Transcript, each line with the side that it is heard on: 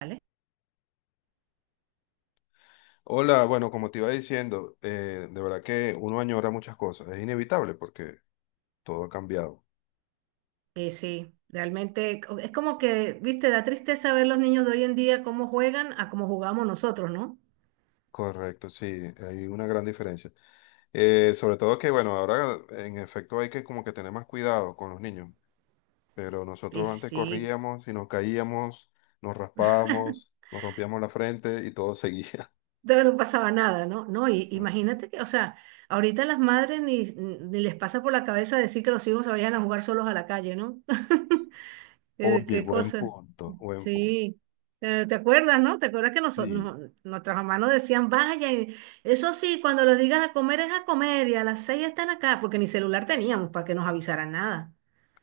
right: ¿Vale?
left: Hola, bueno, como te iba diciendo, de verdad que uno añora muchas cosas, es inevitable porque todo ha cambiado.
right: Y sí, realmente es como que, viste, da tristeza ver los niños de hoy en día cómo juegan a cómo jugamos nosotros, ¿no?
left: Correcto, sí, hay una gran diferencia. Sobre todo que, bueno, ahora en efecto hay que como que tener más cuidado con los niños, pero
right: Y
left: nosotros antes
right: sí,
left: corríamos y nos caíamos, nos raspábamos, nos rompíamos la frente y todo seguía.
right: no pasaba nada, ¿no? No, y
left: Exacto.
right: imagínate que, o sea, ahorita las madres ni les pasa por la cabeza decir que los hijos se vayan a jugar solos a la calle, ¿no?
left: Oye,
right: ¿Qué
left: buen
right: cosa?
left: punto, buen punto.
right: Sí. ¿Te acuerdas? No, ¿te acuerdas que
left: Sí.
right: nuestras mamás nos decían, vaya, y eso sí, cuando los digan a comer es a comer y a las 6 están acá, porque ni celular teníamos para que nos avisaran nada?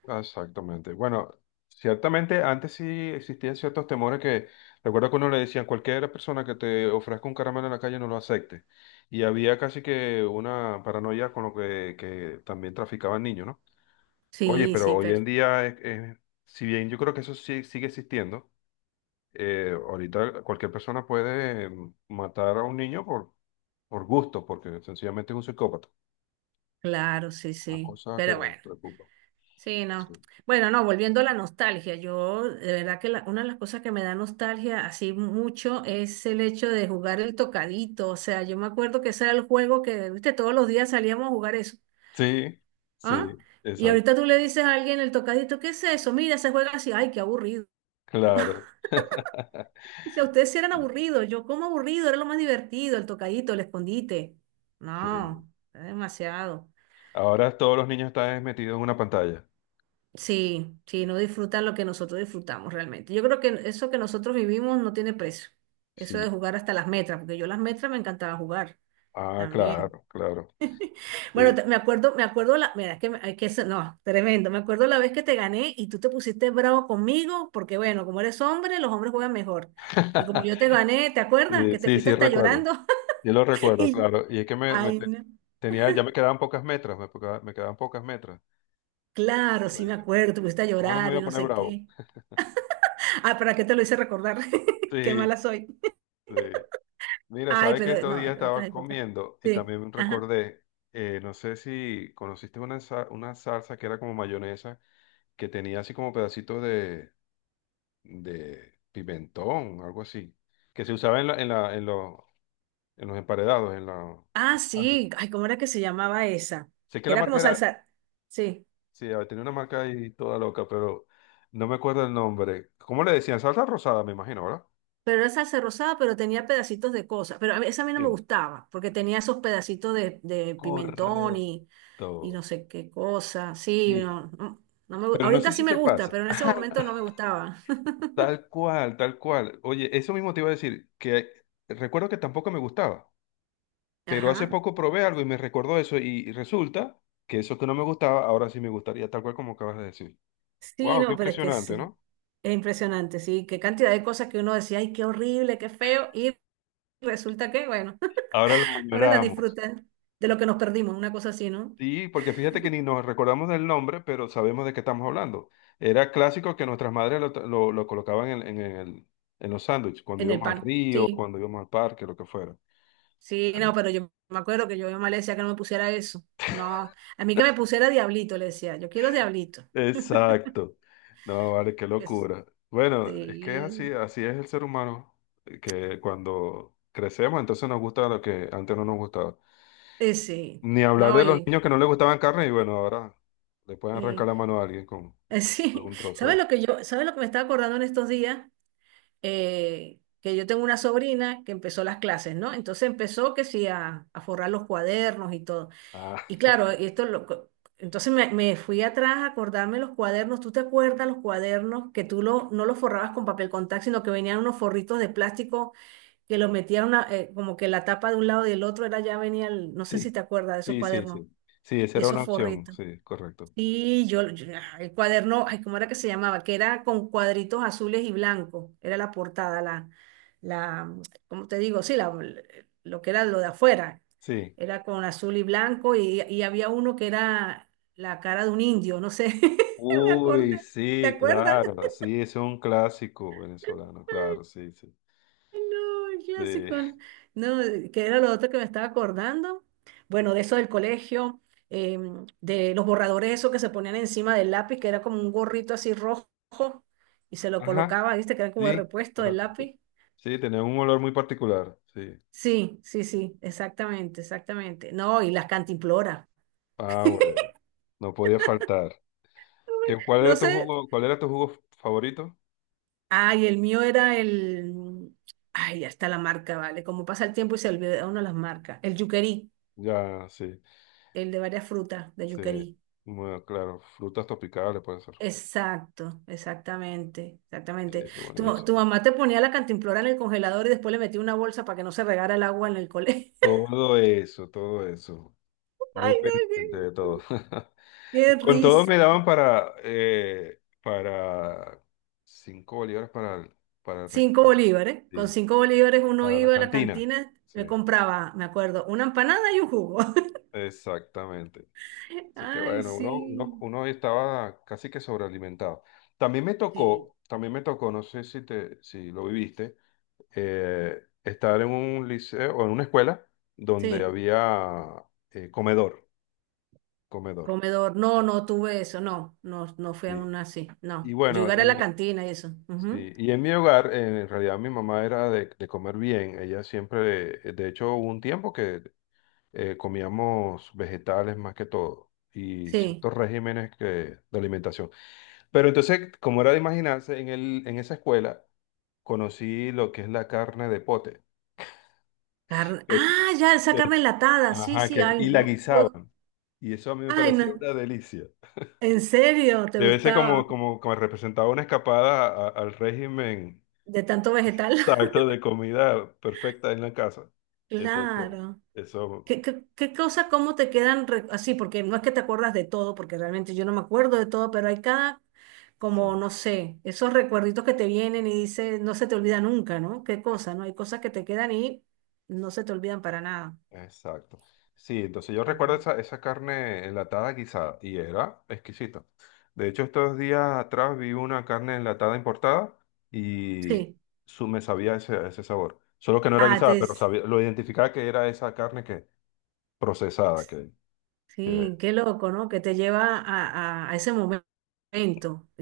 left: Exactamente. Bueno, ciertamente antes sí existían ciertos temores que, recuerdo que uno le decían, cualquier persona que te ofrezca un caramelo en la calle no lo acepte. Y había casi que una paranoia con lo que también traficaban niños, ¿no? Oye,
right: Sí, sí,
left: pero hoy
right: pero
left: en día, si bien yo creo que eso sí, sigue existiendo, ahorita cualquier persona puede matar a un niño por gusto, porque sencillamente es un psicópata.
right: claro, sí,
left: Una
right: sí.
left: cosa que
right: Pero bueno,
left: preocupa.
right: sí, no.
left: Sí,
right: Bueno, no, volviendo a la nostalgia, yo de verdad que una de las cosas que me da nostalgia así mucho es el hecho de jugar el tocadito. O sea, yo me acuerdo que ese era el juego que, viste, todos los días salíamos a jugar eso.
left: sí,
right: ¿Ah?
left: sí,
right: Y ahorita
left: exacto.
right: tú le dices a alguien el tocadito, ¿qué es eso? Mira, se juega así, ay, qué aburrido.
left: Claro.
right: Dice: "A ustedes sí eran
left: Sí,
right: aburridos, yo como aburrido, era lo más divertido, el tocadito, el escondite".
left: sí.
right: No, era demasiado.
left: Ahora todos los niños están metidos en una pantalla.
right: Sí, sí, no disfrutan lo que nosotros disfrutamos realmente. Yo creo que eso que nosotros vivimos no tiene precio. Eso
left: Sí.
right: de jugar hasta las metras, porque yo las metras me encantaba jugar
left: Ah,
right: también.
left: claro, claro.
right: Bueno,
left: Sí.
right: me acuerdo la, mira, es que, es que eso, no, tremendo. Me acuerdo la vez que te gané y tú te pusiste bravo conmigo, porque bueno, como eres hombre, los hombres juegan mejor. Y como yo te gané, ¿te acuerdas?
left: Sí,
right: Que te
left: sí,
right: fuiste
left: sí,
right: hasta
left: recuerdo.
right: llorando.
left: Yo lo recuerdo,
right: Y,
left: claro. Y es que
right: ay, no.
left: tenía, ya me quedaban pocas metras, me quedaban pocas metras.
right: Claro, sí me
left: Exactamente.
right: acuerdo, te pusiste a
left: Ahora me
right: llorar
left: voy
right: y
left: a
right: no
left: poner
right: sé
left: bravo.
right: qué. Ah, ¿para qué te lo hice recordar? Qué
left: Sí,
right: mala soy.
left: sí. Mira,
right: Ay,
left: sabes que
right: pero
left: estos
right: no,
left: días
right: era otra
left: estaba
right: época.
left: comiendo y
right: Sí,
left: también
right: ajá.
left: recordé, no sé si conociste una, una salsa que era como mayonesa, que tenía así como pedacitos de pimentón, algo así, que se usaba en, los, en los emparedados, en la...
right: Ah, sí. Ay, ¿cómo era que se llamaba esa?
left: Sé que la
right: Era
left: marca
right: como
left: era,
right: salsa. Sí,
left: sí, tenía una marca ahí toda loca, pero no me acuerdo el nombre. ¿Cómo le decían? Salsa rosada, me imagino, ¿verdad?
right: pero era salsa rosada, pero tenía pedacitos de cosas. Pero esa a mí no me
left: Sí.
right: gustaba, porque tenía esos pedacitos de pimentón
left: Correcto.
right: y no sé qué cosa. Sí,
left: Sí.
right: no, no,
left: Pero no
right: ahorita
left: sé
right: sí
left: si
right: me
left: te
right: gusta,
left: pasa.
right: pero en ese momento no me gustaba.
left: Tal cual, tal cual. Oye, eso mismo te iba a decir, que recuerdo que tampoco me gustaba, pero hace
right: Ajá.
left: poco probé algo y me recordó eso y resulta que eso que no me gustaba, ahora sí me gustaría, tal cual como acabas de decir.
right: Sí,
left: Wow, qué
right: no, pero es que
left: impresionante,
right: sí.
left: ¿no?
right: Es impresionante, sí. Qué cantidad de cosas que uno decía, ay, qué horrible, qué feo. Y resulta que, bueno.
left: Ahora lo
right: Ahora las
left: añoramos.
right: disfrutas de lo que nos perdimos, una cosa así, ¿no?
left: Sí, porque fíjate que ni nos recordamos del nombre, pero sabemos de qué estamos hablando. Era clásico que nuestras madres lo, lo colocaban en, en los sándwiches, cuando
right: En el
left: íbamos al
right: pan.
left: río,
right: Sí,
left: cuando íbamos al parque, lo que fuera.
right: sí, no,
left: Claro.
right: pero yo me acuerdo que yo a mi mamá le decía que no me pusiera eso. No, a mí que me pusiera diablito, le decía, yo quiero diablito.
left: Exacto. No, vale, qué
right: Es-
left: locura. Bueno, es que
right: Sí,
left: así, así es el ser humano, que cuando crecemos, entonces nos gusta lo que antes no nos gustaba.
right: sí,
left: Ni hablar
right: no,
left: de los niños que no les gustaban carne y bueno, ahora le pueden arrancar
right: y-
left: la mano a alguien con... Es
right: sí.
left: un trozo
right: ¿Sabes
left: de...
right: lo que yo, sabes lo que me estaba acordando en estos días? Que yo tengo una sobrina que empezó las clases, ¿no? Entonces empezó que sí a forrar los cuadernos y todo.
left: Ah,
right: Y claro, esto entonces me fui atrás a acordarme los cuadernos. ¿Tú te acuerdas los cuadernos que tú lo, no los forrabas con papel contact, sino que venían unos forritos de plástico que los metían como que la tapa de un lado y del otro era ya venía el? No sé
left: sí.
right: si te acuerdas de esos
left: Sí, sí,
right: cuadernos
left: sí. Sí, esa
right: y
left: era
right: esos
left: una opción.
right: forritos.
left: Sí, correcto.
right: Y ah, el cuaderno, ay, ¿cómo era que se llamaba? Que era con cuadritos azules y blancos, era la portada, la, ¿cómo te digo? Sí, la, lo que era lo de afuera,
left: Sí.
right: era con azul y blanco y había uno que era la cara de un indio, no sé, me acordé,
left: Uy,
right: ¿te
left: sí,
right: acuerdas?
left: claro. Sí, es un clásico venezolano, claro, sí, sí.
right: No, el
left: Sí.
right: clásico. No, no, que era lo otro que me estaba acordando. Bueno, de eso del colegio, de los borradores, eso que se ponían encima del lápiz, que era como un gorrito así rojo y se lo
left: Ajá,
right: colocaba, ¿viste? Que era como de
left: sí,
right: repuesto del
left: correcto. Sí,
right: lápiz.
left: sí, tenía un olor muy particular. Sí.
right: Sí, sí, sí, exactamente, exactamente. No, y las cantimploras.
left: Ah, bueno, no podía faltar. ¿Qué, cuál
right: No
left: era tu
right: sé.
left: jugo, cuál era tu jugo favorito?
right: Ay, el mío era el. Ay, ya está la marca, ¿vale? Como pasa el tiempo y se olvida uno las marcas. El yuquerí,
left: Ya, sí,
right: el de varias frutas, de
left: sí.
right: yuquerí.
left: Bueno, claro, frutas tropicales puede ser.
right: Exacto, exactamente, exactamente. Tu, ma-
left: Buenísimo.
right: tu mamá te ponía la cantimplora en el congelador y después le metía una bolsa para que no se regara el agua en el colegio.
left: Todo eso, todo eso. Muy
right: Ay, no,
left: pendiente de todo.
right: qué
left: Y con todo me
right: risa.
left: daban para 5 bolívares para, para,
right: Cinco
left: para...
right: bolívares. Con
left: sí,
right: 5 bolívares uno
left: para la
right: iba a la
left: cantina.
right: cantina,
left: Sí,
right: me compraba, me acuerdo, una empanada y un jugo.
left: exactamente. Así que
right: Ay,
left: bueno,
right: sí,
left: uno estaba casi que sobrealimentado.
right: sí,
left: También me tocó, no sé si te, si lo viviste, estar en un liceo o en una escuela donde
right: sí.
left: había comedor, comedor.
right: Comedor, no, no tuve eso, no, no, no fui a
left: Sí.
right: una así,
left: Y
right: no. Yo
left: bueno,
right: iba a la
left: en...
right: cantina y eso. Ujú.
left: Sí, y en mi hogar, en realidad mi mamá era de comer bien. Ella siempre, de hecho, hubo un tiempo que comíamos vegetales más que todo y
right: Sí.
left: ciertos regímenes que, de alimentación. Pero entonces, como era de imaginarse, en esa escuela conocí lo que es la carne de pote. que es-
right: Ah, ya, esa
left: que
right: carne
left: es-
right: enlatada. Sí,
left: ajá,
right: sí,
left: que,
right: ay,
left: y la
right: no.
left: guisaban. Y eso a mí me
right: Ay,
left: parecía
right: no.
left: una delicia.
right: ¿En serio te
left: Debe ser como,
right: gustaba?
left: como, como representaba una escapada a... al régimen.
right: De tanto vegetal.
left: Exacto, de comida perfecta en la casa. Entonces,
right: Claro.
left: eso,
right: ¿Qué cosa, cómo te quedan así? Porque no es que te acuerdas de todo, porque realmente yo no me acuerdo de todo, pero hay cada, como,
left: sí,
right: no sé, esos recuerditos que te vienen y dices, no se te olvida nunca, ¿no? ¿Qué cosa, no? Hay cosas que te quedan y no se te olvidan para nada.
left: exacto. Sí, entonces yo
right: Para
left: recuerdo
right: nada.
left: esa, esa carne enlatada guisada y era exquisita. De hecho, estos días atrás vi una carne enlatada importada y
right: Sí.
left: su, me sabía ese, ese sabor. Solo que no era
right: Ah,
left: guisada,
right: te,
left: pero sabía, lo identificaba que era esa carne que procesada que, que-
right: sí, qué loco, ¿no? Que te lleva a ese momento. Es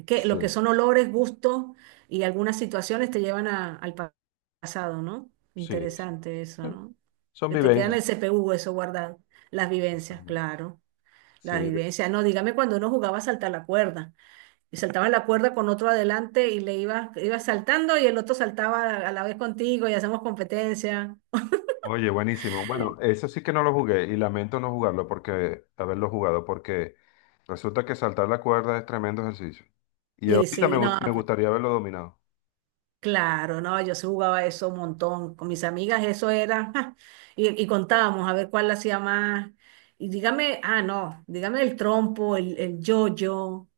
right: que lo que
left: sí,
right: son olores, gustos y algunas situaciones te llevan pasado, ¿no?
left: sí, sí.
right: Interesante eso,
left: Sí,
right: ¿no?
left: son
right: Que te quedan en
left: vivencias.
right: el CPU eso guardado. Las vivencias,
left: Exactamente.
right: claro. Las
left: Sí.
right: vivencias. No, dígame cuando uno jugaba a saltar la cuerda. Y saltaba la cuerda con otro adelante y le iba saltando y el otro saltaba a la vez contigo y hacemos competencia.
left: Oye, buenísimo. Bueno, eso sí que no lo jugué y lamento no jugarlo porque haberlo jugado porque resulta que saltar la cuerda es tremendo ejercicio. Y
right: Y
left: ahorita
right: sí, no,
left: me
right: pues,
left: gustaría haberlo dominado.
right: claro, no, yo sí jugaba eso un montón. Con mis amigas eso era, y contábamos a ver cuál la hacía más. Y dígame, ah, no, dígame el trompo, el, yo-yo,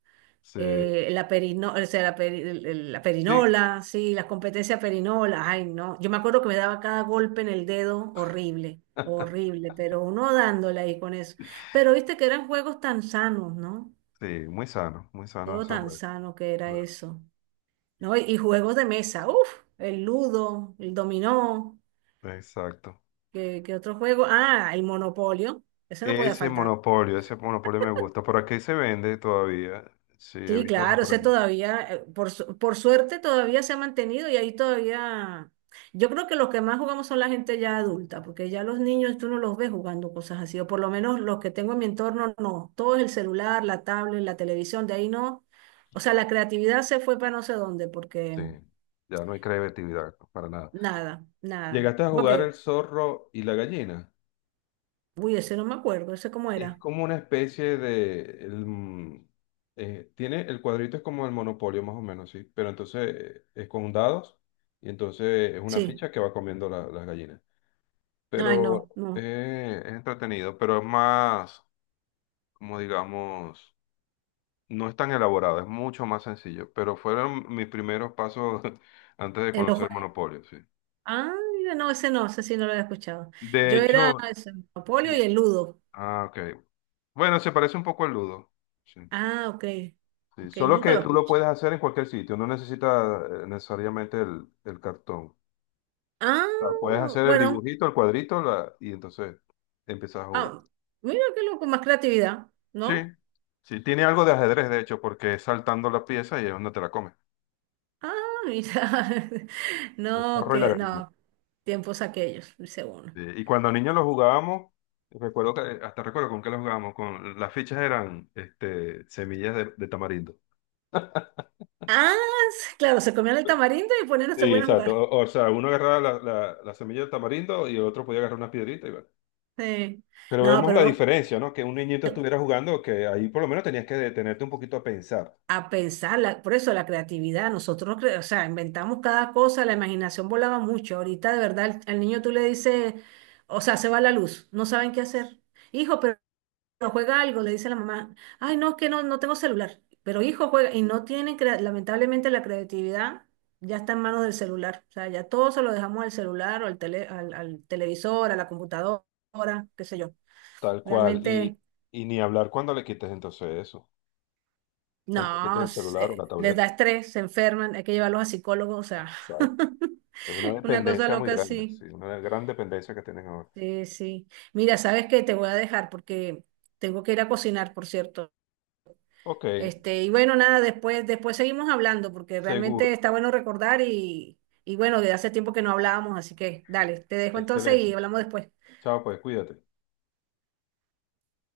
left: Sí,
right: o sea, la
left: sí,
right: perinola, sí, las competencias perinola, ay, no. Yo me acuerdo que me daba cada golpe en el dedo horrible, horrible, pero uno dándole ahí con eso. Pero viste que eran juegos tan sanos, ¿no?
left: sí, muy sano
right: Todo
left: esos
right: tan
left: juegos.
right: sano que era
left: Claro.
right: eso. ¿No? Y juegos de mesa, uff, el ludo, el dominó,
left: Exacto.
right: ¿qué otro juego? Ah, el monopolio, eso no podía faltar.
left: Ese monopolio me gusta. Por aquí se vende todavía. Sí, he
right: Sí,
left: visto uno
right: claro,
left: por
right: ese
left: allí.
right: todavía, por suerte todavía se ha mantenido y ahí todavía, yo creo que los que más jugamos son la gente ya adulta, porque ya los niños tú no los ves jugando cosas así, o por lo menos los que tengo en mi entorno no, todo es el celular, la tablet, la televisión, de ahí no, o sea, la creatividad se fue para no sé dónde,
left: Sí,
right: porque
left: ya no hay creatividad para nada.
right: nada, nada,
left: ¿Llegaste a jugar
right: porque,
left: el zorro y la gallina?
right: uy, ese no me acuerdo, ese cómo
left: Es
right: era.
left: como una especie de... tiene, el cuadrito es como el monopolio más o menos, ¿sí? Pero entonces es con dados y entonces es una
right: Sí.
left: ficha que va comiendo las gallinas.
right: Ay,
left: Pero
right: no, no.
left: es entretenido, pero es más, como digamos, no es tan elaborado, es mucho más sencillo. Pero fueron mis primeros pasos antes de
right: El ojo.
left: conocer monopolio, sí.
right: Ah, mira, no, ese no, ese sí no lo había escuchado.
left: De
right: Yo era
left: hecho,
right: ese, el Monopolio y
left: sí.
right: el Ludo.
left: Ah, ok. Bueno, se parece un poco al Ludo. Sí.
right: Ah, ok.
left: Sí,
right: Ok,
left: solo
right: nunca
left: que
right: lo
left: tú lo puedes
right: escuché.
left: hacer en cualquier sitio, no necesitas necesariamente el cartón.
right: Ah,
left: O sea, puedes hacer el
right: bueno.
left: dibujito, el cuadrito, y entonces empiezas a jugar.
right: Ah, mira qué loco, más creatividad,
left: Sí,
right: ¿no?
left: sí, tiene algo de ajedrez, de hecho, porque es saltando la pieza y es donde te la comes.
right: Ah, mira.
left: El
right: No,
left: zorro y la
right: que,
left: gallina.
right: no. Tiempos aquellos, dice uno.
left: Sí, y cuando niños lo jugábamos, recuerdo que, hasta recuerdo con qué lo jugábamos, con las fichas eran este, semillas de tamarindo.
right: Ah, sí, claro, se comían el tamarindo y ponían, se
left: Sí,
right: ponían a
left: exacto.
right: jugar.
left: O sea, uno agarraba la, la, la semilla del tamarindo y el otro podía agarrar una piedrita y bueno.
right: Sí.
left: Pero
right: No,
left: vemos
right: pero
left: la diferencia, ¿no? Que un niñito estuviera jugando, que ahí por lo menos tenías que detenerte un poquito a pensar,
right: a pensar, por eso la creatividad, nosotros, o sea, inventamos cada cosa, la imaginación volaba mucho, ahorita de verdad al niño tú le dices, o sea, se va la luz, no saben qué hacer. Hijo, pero juega algo, le dice la mamá, ay, no, es que no, no tengo celular, pero hijo juega, y no tienen, lamentablemente la creatividad ya está en manos del celular, o sea, ya todo se lo dejamos al celular o al televisor, a la computadora, qué sé yo,
left: tal cual,
right: realmente...
left: y ni hablar cuando le quites entonces eso, cuando le quites
right: No,
left: el celular o la
right: les
left: tableta,
right: da estrés, se enferman, hay que llevarlos a psicólogos, o sea,
left: ¿sabes? Es una
right: una cosa
left: dependencia muy
right: loca
left: grande, sí,
right: así.
left: una gran dependencia que tienen ahora.
right: Sí, sí. Mira, ¿sabes qué? Te voy a dejar porque tengo que ir a cocinar, por cierto.
left: Ok,
right: Este, y bueno, nada, después seguimos hablando porque
left: seguro,
right: realmente está bueno recordar y bueno, de hace tiempo que no hablábamos, así que dale, te dejo entonces y
left: excelente.
right: hablamos después.
left: Chao, pues cuídate.